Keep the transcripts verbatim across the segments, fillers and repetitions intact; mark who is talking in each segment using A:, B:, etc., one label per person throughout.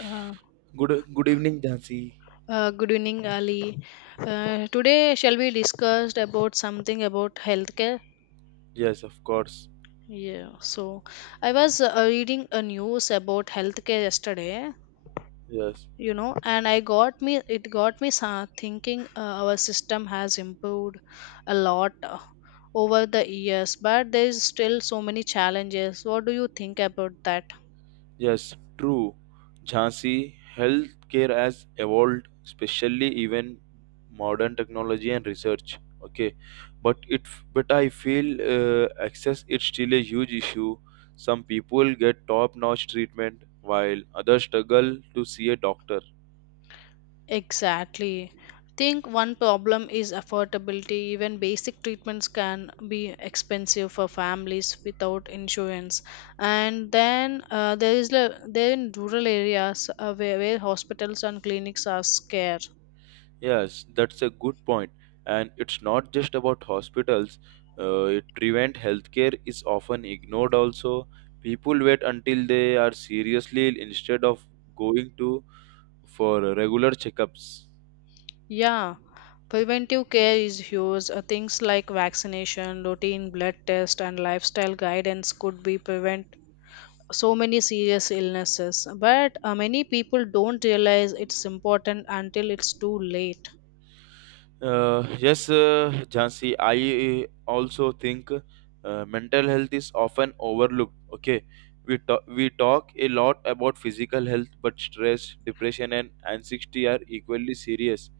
A: Uh,
B: Good good evening, Jhansi.
A: uh, good evening, Ali. Uh, today, shall we discuss about something about healthcare?
B: Yes, of course.
A: Yeah. So, I was uh, reading a news about healthcare yesterday.
B: Yes,
A: You know, and I got me it got me sa- thinking. Uh, our system has improved a lot uh, over the years, but there is still so many challenges. What do you think about that?
B: yes, true. Jhansi, healthcare has evolved, especially even modern technology and research. Okay, but it but I feel uh, access it's still a huge issue. Some people get top-notch treatment while others struggle to see a doctor.
A: Exactly. Think one problem is affordability. Even basic treatments can be expensive for families without insurance. And then uh, there is le- there in rural areas uh, where, where hospitals and clinics are scarce.
B: Yes, that's a good point. And it's not just about hospitals. Uh, it prevent healthcare is often ignored also. People wait until they are seriously ill instead of going to for regular checkups.
A: Yeah, preventive care is huge. Uh, things like vaccination, routine blood test, and lifestyle guidance could be prevent so many serious illnesses. But uh, many people don't realize it's important until it's too late.
B: Uh, yes, uh, Jhansi, I uh, also think uh, mental health is often overlooked. Okay, we talk, we talk a lot about physical health, but stress, depression, and anxiety are equally serious.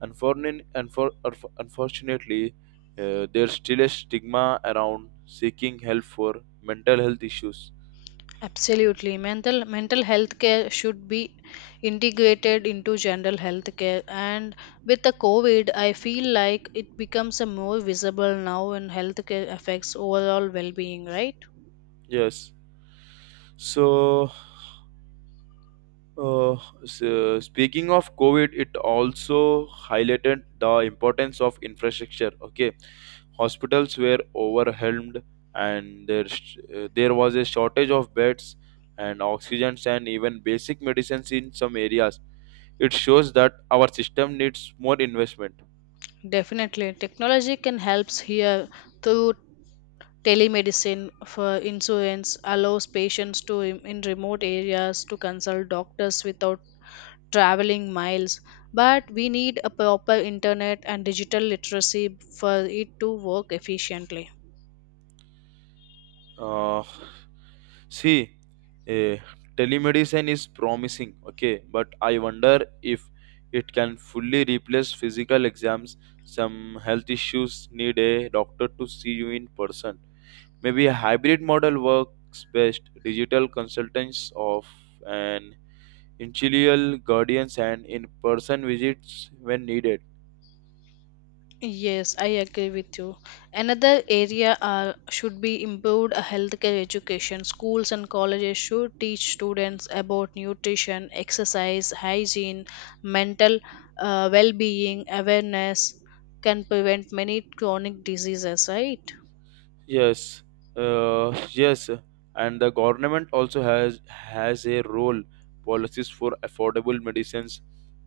B: Unfortunately, unfor- unf- unfortunately uh, there's still a stigma around seeking help for mental health issues.
A: Absolutely. Mental mental health care should be integrated into general health care. And with the COVID, I feel like it becomes a more visible now and healthcare affects overall well being, right?
B: Yes. So, uh, so speaking of COVID, it also highlighted the importance of infrastructure. Okay, hospitals were overwhelmed, and there sh- uh, there was a shortage of beds and oxygens and even basic medicines in some areas. It shows that our system needs more investment.
A: Definitely. Technology can helps here through telemedicine for insurance, allows patients to rem- in remote areas to consult doctors without traveling miles, but we need a proper internet and digital literacy for it to work efficiently.
B: Uh, see, eh, telemedicine is promising, okay, but I wonder if it can fully replace physical exams. Some health issues need a doctor to see you in person. Maybe a hybrid model works best. Digital consultants of an initial guardians and in-person visits when needed.
A: Yes, I agree with you. Another area uh, should be improved uh, healthcare education. Schools and colleges should teach students about nutrition, exercise, hygiene, mental uh, well being, awareness can prevent many chronic diseases, right?
B: Yes, uh, yes, and the government also has has a role. Policies for affordable medicines,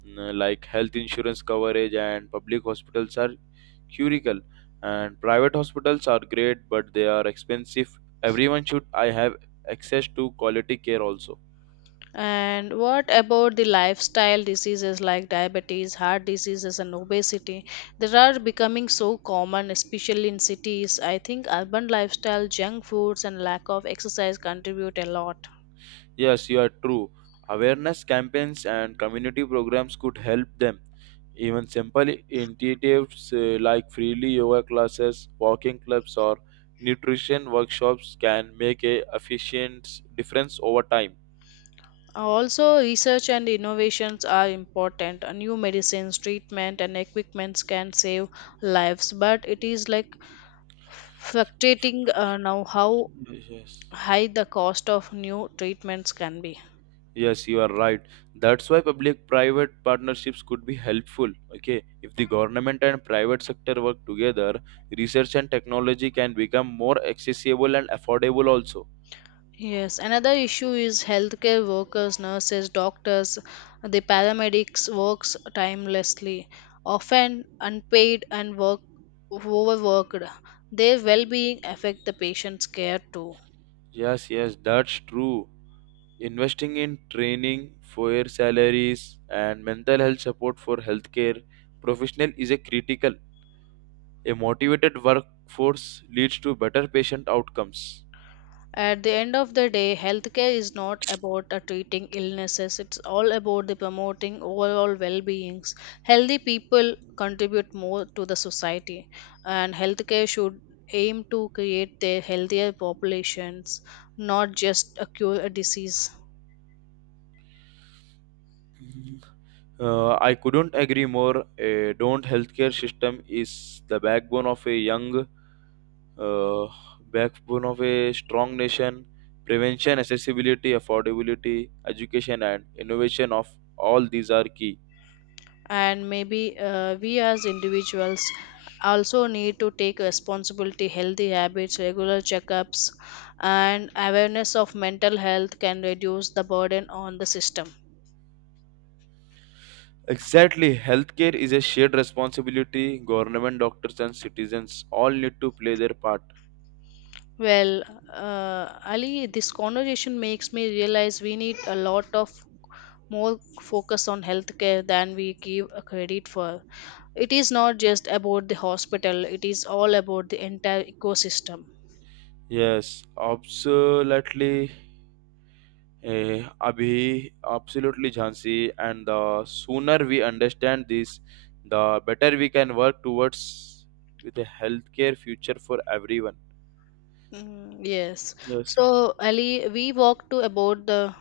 B: mm, like health insurance coverage and public hospitals are critical. And private hospitals are great, but they are expensive. Everyone should I have access to quality care also.
A: And what about the lifestyle diseases like diabetes, heart diseases, and obesity? They are becoming so common, especially in cities. I think urban lifestyle, junk foods, and lack of exercise contribute a lot.
B: Yes, you are true. Awareness campaigns and community programs could help them. Even simple initiatives uh, like freely yoga classes, walking clubs, or nutrition workshops can make a efficient difference over time.
A: Also, research and innovations are important. Uh, New medicines, treatment, and equipments can save lives, but it is like fluctuating uh, now how
B: Yes.
A: high the cost of new treatments can be.
B: Yes, you are right. That's why public-private partnerships could be helpful. Okay, if the government and private sector work together, research and technology can become more accessible and affordable also.
A: Yes, another issue is healthcare workers, nurses, doctors, the paramedics works timelessly, often unpaid and work overworked. Their well-being affect the patient's care too.
B: Yes, yes, that's true. Investing in training, fair salaries, and mental health support for healthcare professional is a critical. A motivated workforce leads to better patient outcomes.
A: At the end of the day, healthcare is not about uh, treating illnesses, it's all about the promoting overall well beings. Healthy people contribute more to the society, and healthcare should aim to create the healthier populations, not just uh, cure a disease.
B: Uh, I couldn't agree more. A don't healthcare system is the backbone of a young, uh, backbone of a strong nation. Prevention, accessibility, affordability, education, and innovation of all these are key.
A: And maybe uh, we as individuals also need to take responsibility healthy habits regular checkups and awareness of mental health can reduce the burden on the system.
B: Exactly. Healthcare is a shared responsibility. Government, doctors, and citizens all need to play their part.
A: Well, uh, Ali, this conversation makes me realize we need a lot of more focus on healthcare than we give a credit for. It is not just about the hospital, it is all about the entire ecosystem.
B: Yes, absolutely. Eh, Abhi, absolutely, Jhansi. And the sooner we understand this, the better we can work towards with a healthcare future for everyone.
A: Mm, yes.
B: Yes, sir.
A: So, Ali, we walked to about the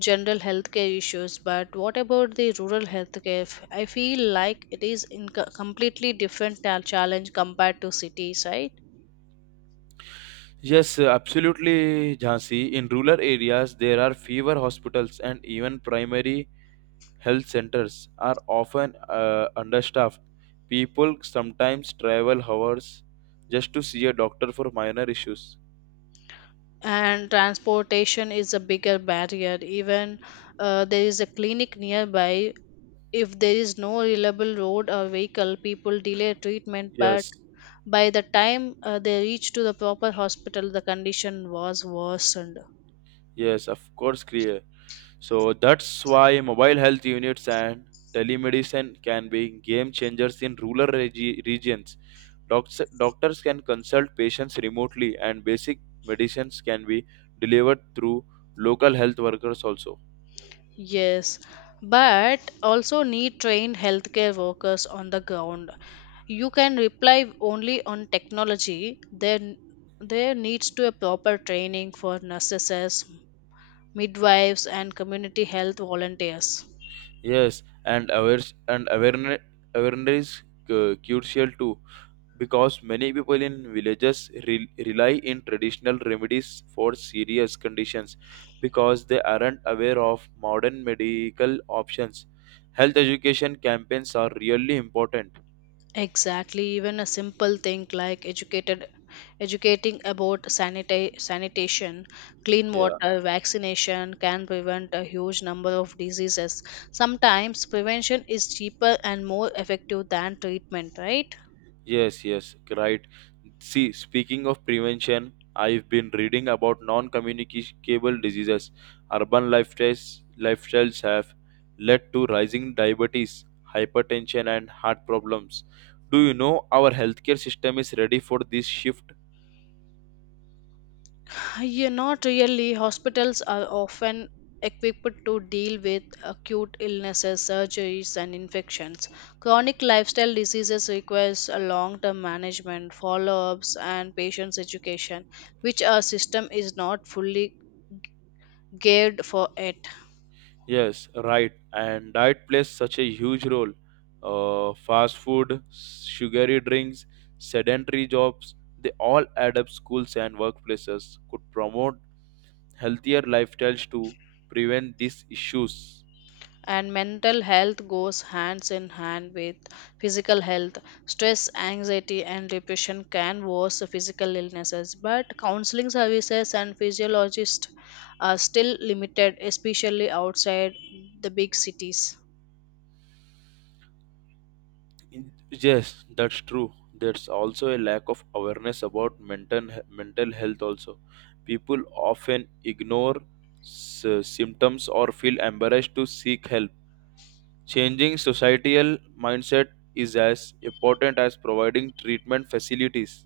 A: general healthcare issues, but what about the rural healthcare? F- I feel like it is in co- completely different ta- challenge compared to cities, right?
B: Yes, sir, absolutely, Jhansi. In rural areas, there are fewer hospitals and even primary health centers are often uh, understaffed. People sometimes travel hours just to see a doctor for minor issues.
A: And transportation is a bigger barrier even uh, there is a clinic nearby. If there is no reliable road or vehicle people delay treatment, but
B: Yes,
A: by the time uh, they reach to the proper hospital the condition was worsened.
B: yes, of course, clear. So that's why mobile health units and telemedicine can be game changers in rural regi- regions. Docs- doctors can consult patients remotely, and basic medicines can be delivered through local health workers also.
A: Yes, but also need trained healthcare workers on the ground. You can rely only on technology there. There needs to a proper training for nurses, midwives, and community health volunteers.
B: Yes, and awares and awareness awareness is cu- crucial too, because many people in villages re- rely in traditional remedies for serious conditions because they aren't aware of modern medical options. Health education campaigns are really important.
A: Exactly, even a simple thing like educated educating about sanita- sanitation, clean
B: Yeah.
A: water, vaccination can prevent a huge number of diseases. Sometimes prevention is cheaper and more effective than treatment, right?
B: Yes, yes, right. See, speaking of prevention, I've been reading about non-communicable diseases. Urban lifestyles lifestyles have led to rising diabetes, hypertension, and heart problems. Do you know our healthcare system is ready for this shift?
A: Yeah, not really. Hospitals are often equipped to deal with acute illnesses, surgeries, and infections. Chronic lifestyle diseases requires a long-term management, follow-ups, and patients' education, which our system is not fully geared for it.
B: Yes, right. And diet plays such a huge role. Uh, fast food, sugary drinks, sedentary jobs, they all add up. Schools and workplaces could promote healthier lifestyles to prevent these issues.
A: And mental health goes hands in hand with physical health. Stress anxiety and depression can worsen physical illnesses, but counseling services and physiologists are still limited, especially outside the big cities.
B: Yes, that's true. There's also a lack of awareness about mental mental health. Also, people often ignore s- symptoms or feel embarrassed to seek help. Changing societal mindset is as important as providing treatment facilities.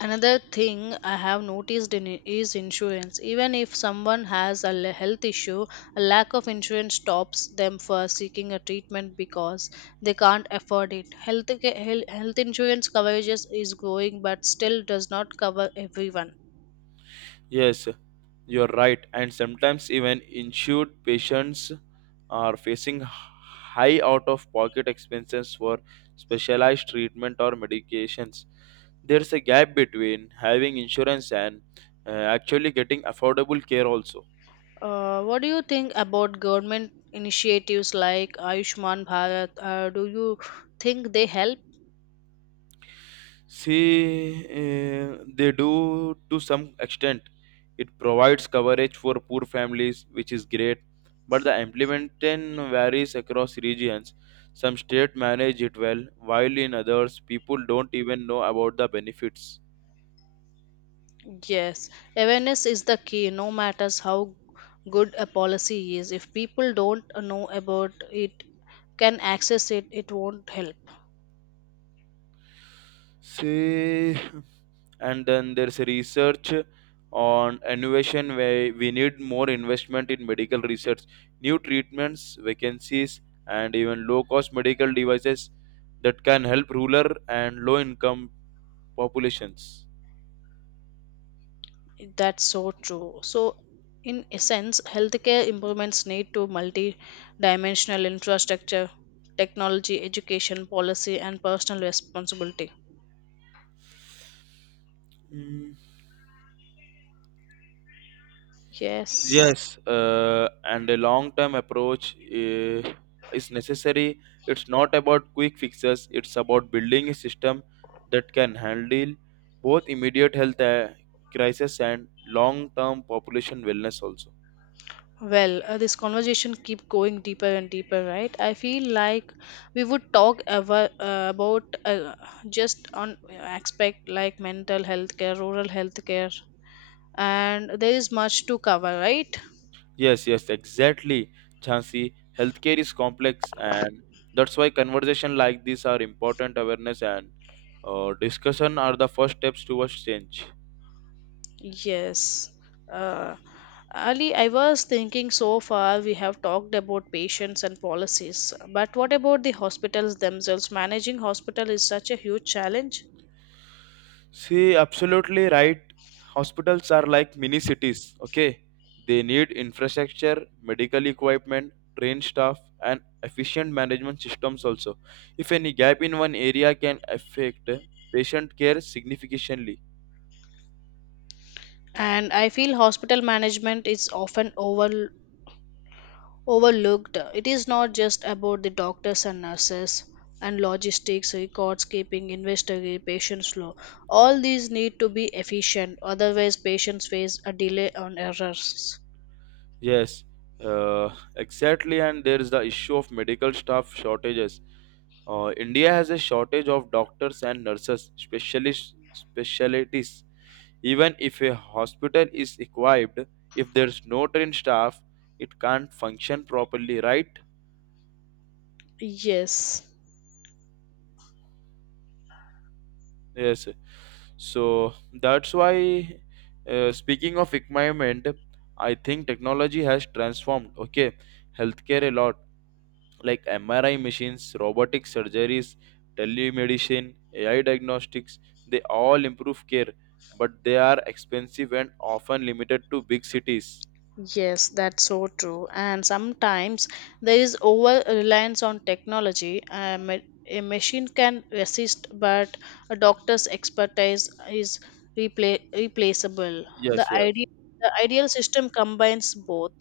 A: Another thing I have noticed in i- is insurance. Even if someone has a le- health issue, a lack of insurance stops them for seeking a treatment because they can't afford it. Health ca- hel- health insurance coverages is growing but still does not cover everyone.
B: Yes, you're right, and sometimes even insured patients are facing high out of pocket expenses for specialized treatment or medications. There's a gap between having insurance and uh, actually getting affordable care, also.
A: Uh, what do you think about government initiatives like Ayushman Bharat? Uh, do you think they help?
B: See, eh, they do to some extent. It provides coverage for poor families, which is great, but the implementation varies across regions. Some states manage it well, while in others, people don't even know about the benefits.
A: Yes, awareness is the key, no matters how good a policy is. If people don't know about it, can access it, it won't help.
B: See, and then there's research on innovation where we need more investment in medical research, new treatments vacancies, and even low cost medical devices that can help rural and low income populations.
A: That's so true. So, in essence, healthcare improvements need to multi-dimensional infrastructure, technology, education, policy, and personal responsibility.
B: Mm,
A: Yes.
B: Yes, uh, and a long-term approach uh, is necessary. It's not about quick fixes. It's about building a system that can handle both immediate health uh, crisis and long-term population wellness also.
A: Well, uh, this conversation keep going deeper and deeper, right? I feel like we would talk ever, uh, about uh, just on uh, aspect like mental health care, rural health care, and there is much to cover, right?
B: Yes, yes, exactly, Chansi. Healthcare is complex, and that's why conversation like this are important. Awareness and uh, discussion are the first steps towards change.
A: Yes. Uh, Ali, I was thinking so far we have talked about patients and policies, but what about the hospitals themselves? Managing hospital is such a huge challenge.
B: See, absolutely right. Hospitals are like mini cities, okay? They need infrastructure, medical equipment, trained staff, and efficient management systems also. If any gap in one area can affect patient care significantly.
A: And I feel hospital management is often over. overlooked. It is not just about the doctors and nurses and logistics, records keeping, investigating, patient flow. All these need to be efficient, otherwise, patients face a delay on errors.
B: Yes, uh, exactly. And there is the issue of medical staff shortages. Uh, India has a shortage of doctors and nurses, specialist specialties. Even if a hospital is equipped, if there's no trained staff, it can't function properly, right?
A: Yes,
B: Yes. So that's why, uh, speaking of equipment, I think technology has transformed, okay, healthcare a lot, like M R I machines, robotic surgeries, telemedicine, A I diagnostics, they all improve care, but they are expensive and often limited to big cities.
A: yes, that's so true. And sometimes there is over reliance on technology. A, ma- a machine can assist, but a doctor's expertise is repla replaceable. The
B: Yes, yes.
A: idea, the ideal system combines both.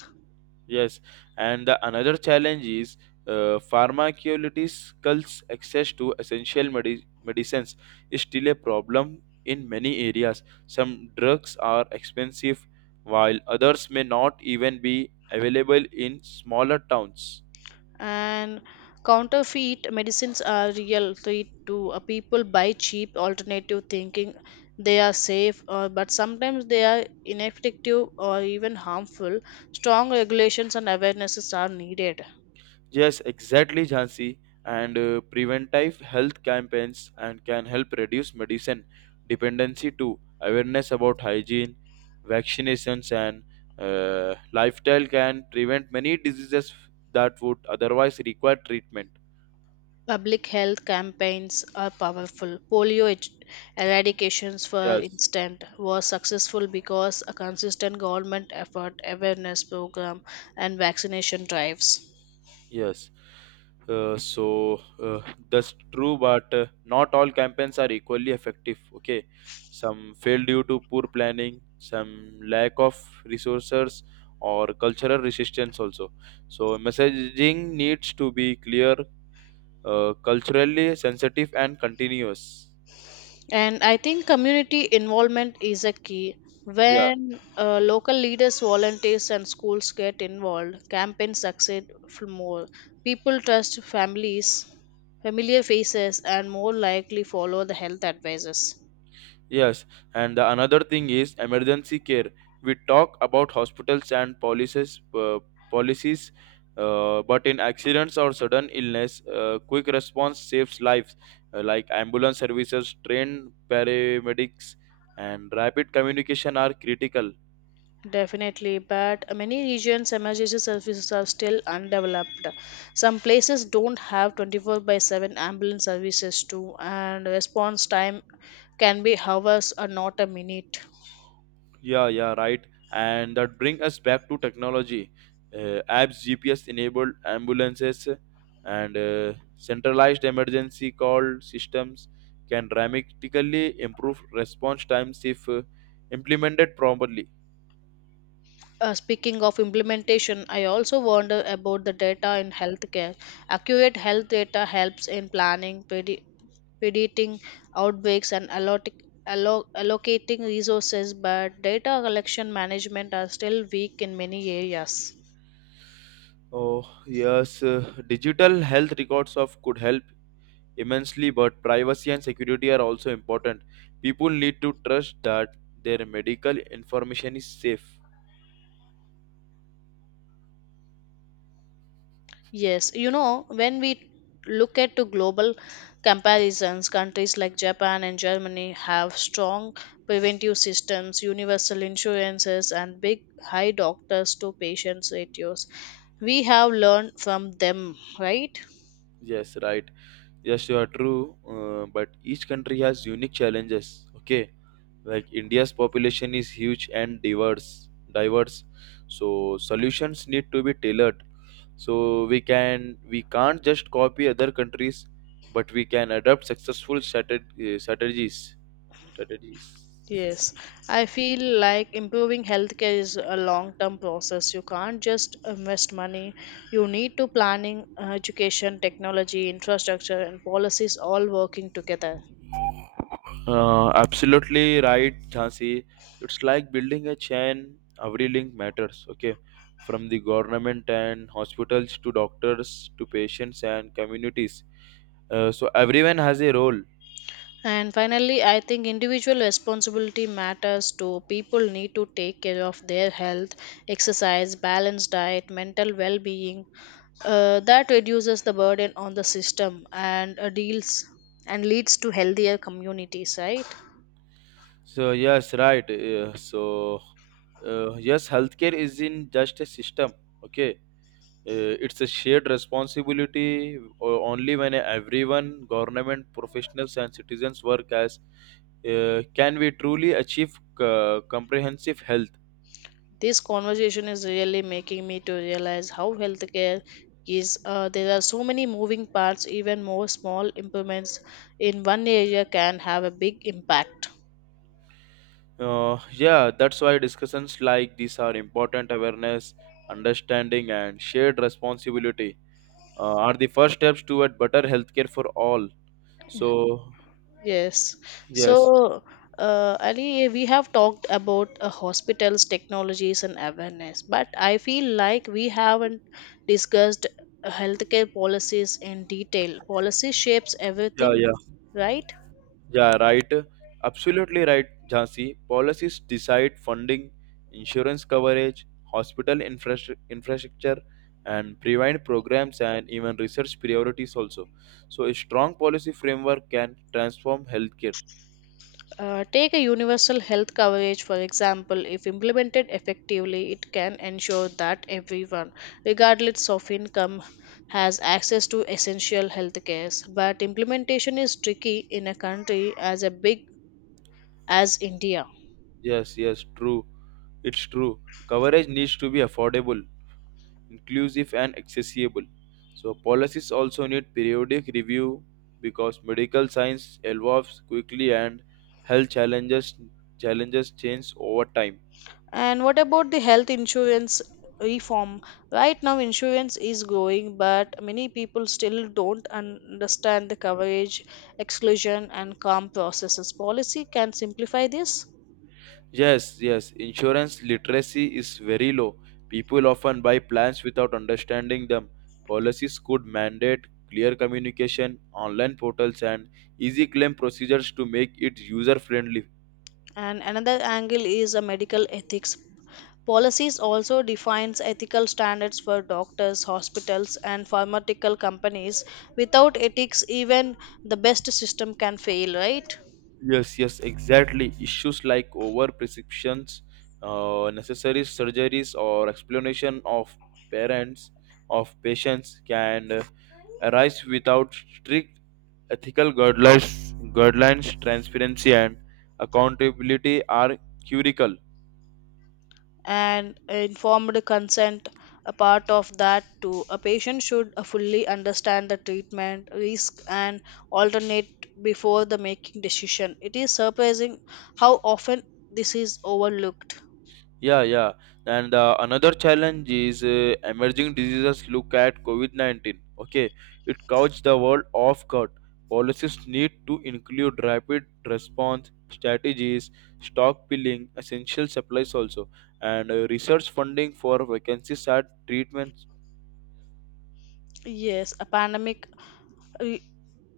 B: Yes, and the another challenge is uh, pharmaceuticals access to essential medi- medicines is still a problem in many areas. Some drugs are expensive, while others may not even be available in smaller towns.
A: And counterfeit medicines are real threat to uh, people buy cheap alternative thinking they are safe, uh, but sometimes they are ineffective or even harmful. Strong regulations and awarenesses are needed.
B: Yes, exactly, Jhansi. And uh, preventive health campaigns and can help reduce medicine dependency too. Awareness about hygiene, vaccinations, and uh, lifestyle can prevent many diseases that would otherwise require treatment.
A: Public health campaigns are powerful. polio ed- eradications for
B: Yes.
A: instance was successful because a consistent government effort awareness program and vaccination drives.
B: Yes. Uh, so uh, that's true, but uh, not all campaigns are equally effective. Okay, some fail due to poor planning, some lack of resources, or cultural resistance also. So messaging needs to be clear, uh, culturally sensitive, and continuous.
A: And I think community involvement is a key.
B: Yeah.
A: When uh, local leaders, volunteers, and schools get involved, campaigns succeed f- more. People trust families, familiar faces, and more likely follow the health advisors.
B: Yes, and the another thing is emergency care. We talk about hospitals and policies, uh, policies, uh, but in accidents or sudden illness, uh, quick response saves lives, uh, like ambulance services, trained paramedics, and rapid communication are critical.
A: Definitely, but many regions' emergency services are still undeveloped. Some places don't have twenty-four by seven ambulance services too, and response time can be hours or not a minute.
B: Yeah, yeah, right. And that bring us back to technology, uh, apps, G P S enabled ambulances, and uh, centralized emergency call systems can dramatically improve response times if uh, implemented properly.
A: Uh, speaking of implementation, I also wonder about the data in healthcare. Accurate health data helps in planning, predi- predicting outbreaks, and allot- allo- allocating resources, but data collection management are still weak in many areas.
B: Oh yes, uh, digital health records of could help immensely, but privacy and security are also important. People need to trust that their medical information is safe.
A: Yes, you know, when we look at to global comparisons, countries like Japan and Germany have strong preventive systems, universal insurances, and big high doctors to patients ratios. We have learned from them, right?
B: Yes, right. Yes, you are true, uh, but each country has unique challenges. Okay, like India's population is huge and diverse, diverse. So solutions need to be tailored. So we can we can't just copy other countries, but we can adopt successful strateg- uh, strategies. Strategies.
A: Yes, I feel like improving healthcare is a long-term process. You can't just invest money. You need to planning, uh, education, technology, infrastructure, and policies all working together.
B: Uh, absolutely right, Jhansi. It's like building a chain. Every link matters. Okay, from the government and hospitals to doctors to patients and communities. Uh, so everyone has a role.
A: And finally, I think individual responsibility matters too. People need to take care of their health, exercise, balanced diet, mental well being. Uh, that reduces the burden on the system and uh, deals and leads to healthier communities, right?
B: So yes, right. Uh, so uh, yes, healthcare isn't just a system. Okay, Uh, it's a shared responsibility o- only when everyone, government, professionals, and citizens work as uh, can we truly achieve uh, comprehensive health.
A: This conversation is really making me to realize how healthcare is. Uh, there are so many moving parts, even more small improvements in one area can have a big impact.
B: Uh, yeah, that's why discussions like these are important. Awareness, understanding, and shared responsibility uh, are the first steps toward better healthcare for all. So,
A: Yes.
B: yes,
A: So, uh, Ali, we have talked about uh, hospitals, technologies, and awareness, but I feel like we haven't discussed uh, healthcare policies in detail. Policy shapes
B: yeah,
A: everything,
B: yeah.
A: right?
B: Yeah, right. Absolutely right, Jhansi. Policies decide funding, insurance coverage, hospital infrastru- infrastructure, and prevent programs and even research priorities also. So, a strong policy framework can transform healthcare.
A: Uh, take a universal health coverage, for example. If implemented effectively, it can ensure that everyone, regardless of income, has access to essential health cares. But implementation is tricky in a country as a big as India.
B: Yes, yes, true. It's true. Coverage needs to be affordable, inclusive, and accessible. So, policies also need periodic review because medical science evolves quickly and health challenges challenges change over time.
A: And what about the health insurance reform? Right now, insurance is growing, but many people still don't understand the coverage, exclusion, and calm processes. Policy can simplify this.
B: Yes, yes, insurance literacy is very low. People often buy plans without understanding them. Policies could mandate clear communication, online portals, and easy claim procedures to make it user friendly.
A: And another angle is a medical ethics. Policies also defines ethical standards for doctors, hospitals, and pharmaceutical companies. Without ethics, even the best system can fail, right?
B: Yes, yes, exactly. Issues like overprescriptions, uh, necessary surgeries, or explanation of parents of patients can uh, arise without strict ethical guidelines. Guidelines, transparency, and accountability are critical.
A: And informed consent a part of that too. A patient should uh, fully understand the treatment risk and alternate before the making decision. It is surprising how often this is overlooked.
B: Yeah, yeah. And uh, another challenge is uh, emerging diseases. Look at COVID nineteen. Okay, it caught the world off guard. Policies need to include rapid response strategies, stockpiling, essential supplies also, and uh, research funding for vacancies at treatment.
A: Yes, a pandemic re-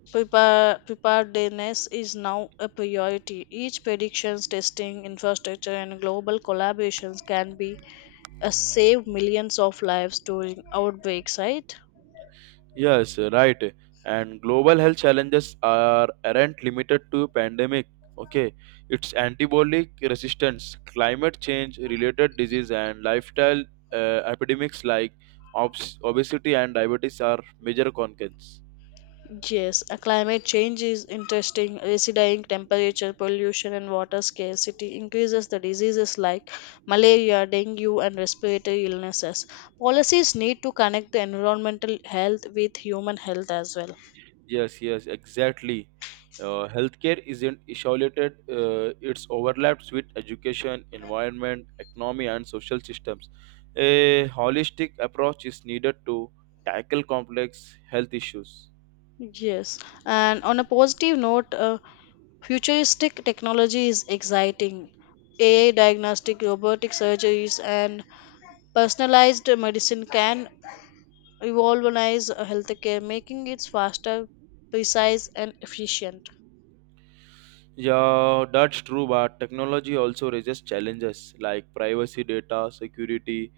A: prepar- preparedness is now a priority. Each predictions testing infrastructure and global collaborations can be uh, save millions of lives during outbreaks, right?
B: Yes, right. And global health challenges are aren't limited to pandemic. Okay, it's antibiotic resistance, climate change related disease, and lifestyle uh, epidemics like obs- obesity and diabetes are major concerns.
A: Yes, a climate change is interesting. Residing temperature, pollution, and water scarcity increases the diseases like malaria, dengue, and respiratory illnesses. Policies need to connect the environmental health with human health as well.
B: Yes, yes, exactly. Uh, healthcare isn't isolated, uh, it's overlaps with education, environment, economy, and social systems. A holistic approach is needed to tackle complex health issues.
A: Yes, and on a positive note, uh, futuristic technology is exciting. A I diagnostic, robotic surgeries, and personalized medicine can revolutionize healthcare, making it faster, precise, and efficient.
B: Yeah, that's true, but technology also raises challenges like privacy data, security,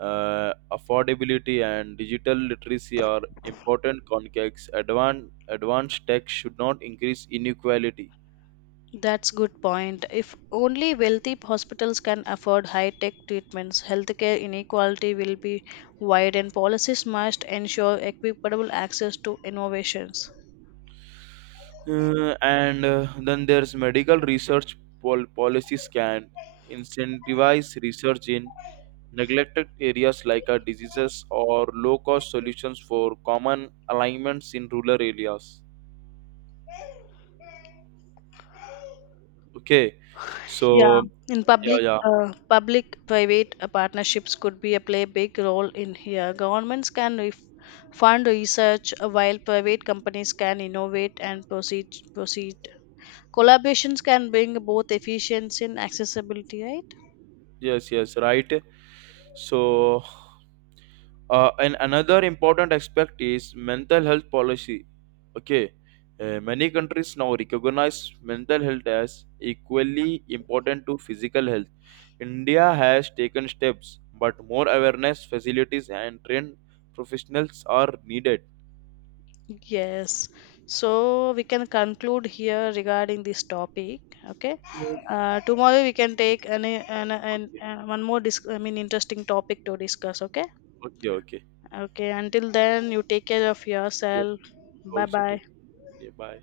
B: uh, affordability, and digital literacy are important contexts. Advan- advanced tech should not increase inequality.
A: That's good point. If only wealthy hospitals can afford high-tech treatments, healthcare inequality will be wide, and policies must ensure equitable access to innovations.
B: Uh, and uh, then there's medical research, pol- policies can incentivize research in neglected areas like uh, diseases or low cost solutions for common alignments in rural areas. Okay,
A: Yeah,
B: so
A: in
B: yeah,
A: public,
B: yeah,
A: uh, public-private uh, partnerships could be a play big role in here. Governments can ref- fund research uh, while private companies can innovate and proceed proceed collaborations can bring both efficiency and accessibility, right?
B: yes, yes, right. So Uh, and another important aspect is mental health policy. Okay, uh, many countries now recognize mental health as equally important to physical health. India has taken steps, but more awareness, facilities, and trained professionals are needed.
A: Yes, so we can conclude here regarding this topic. Okay,
B: Okay,
A: uh, tomorrow we can take an, an, an, an one more dis- i mean interesting topic to discuss, okay?
B: okay, okay.
A: Okay, until then you take care of
B: Yes,
A: yourself. Bye
B: also
A: bye.
B: take. Yeah, bye.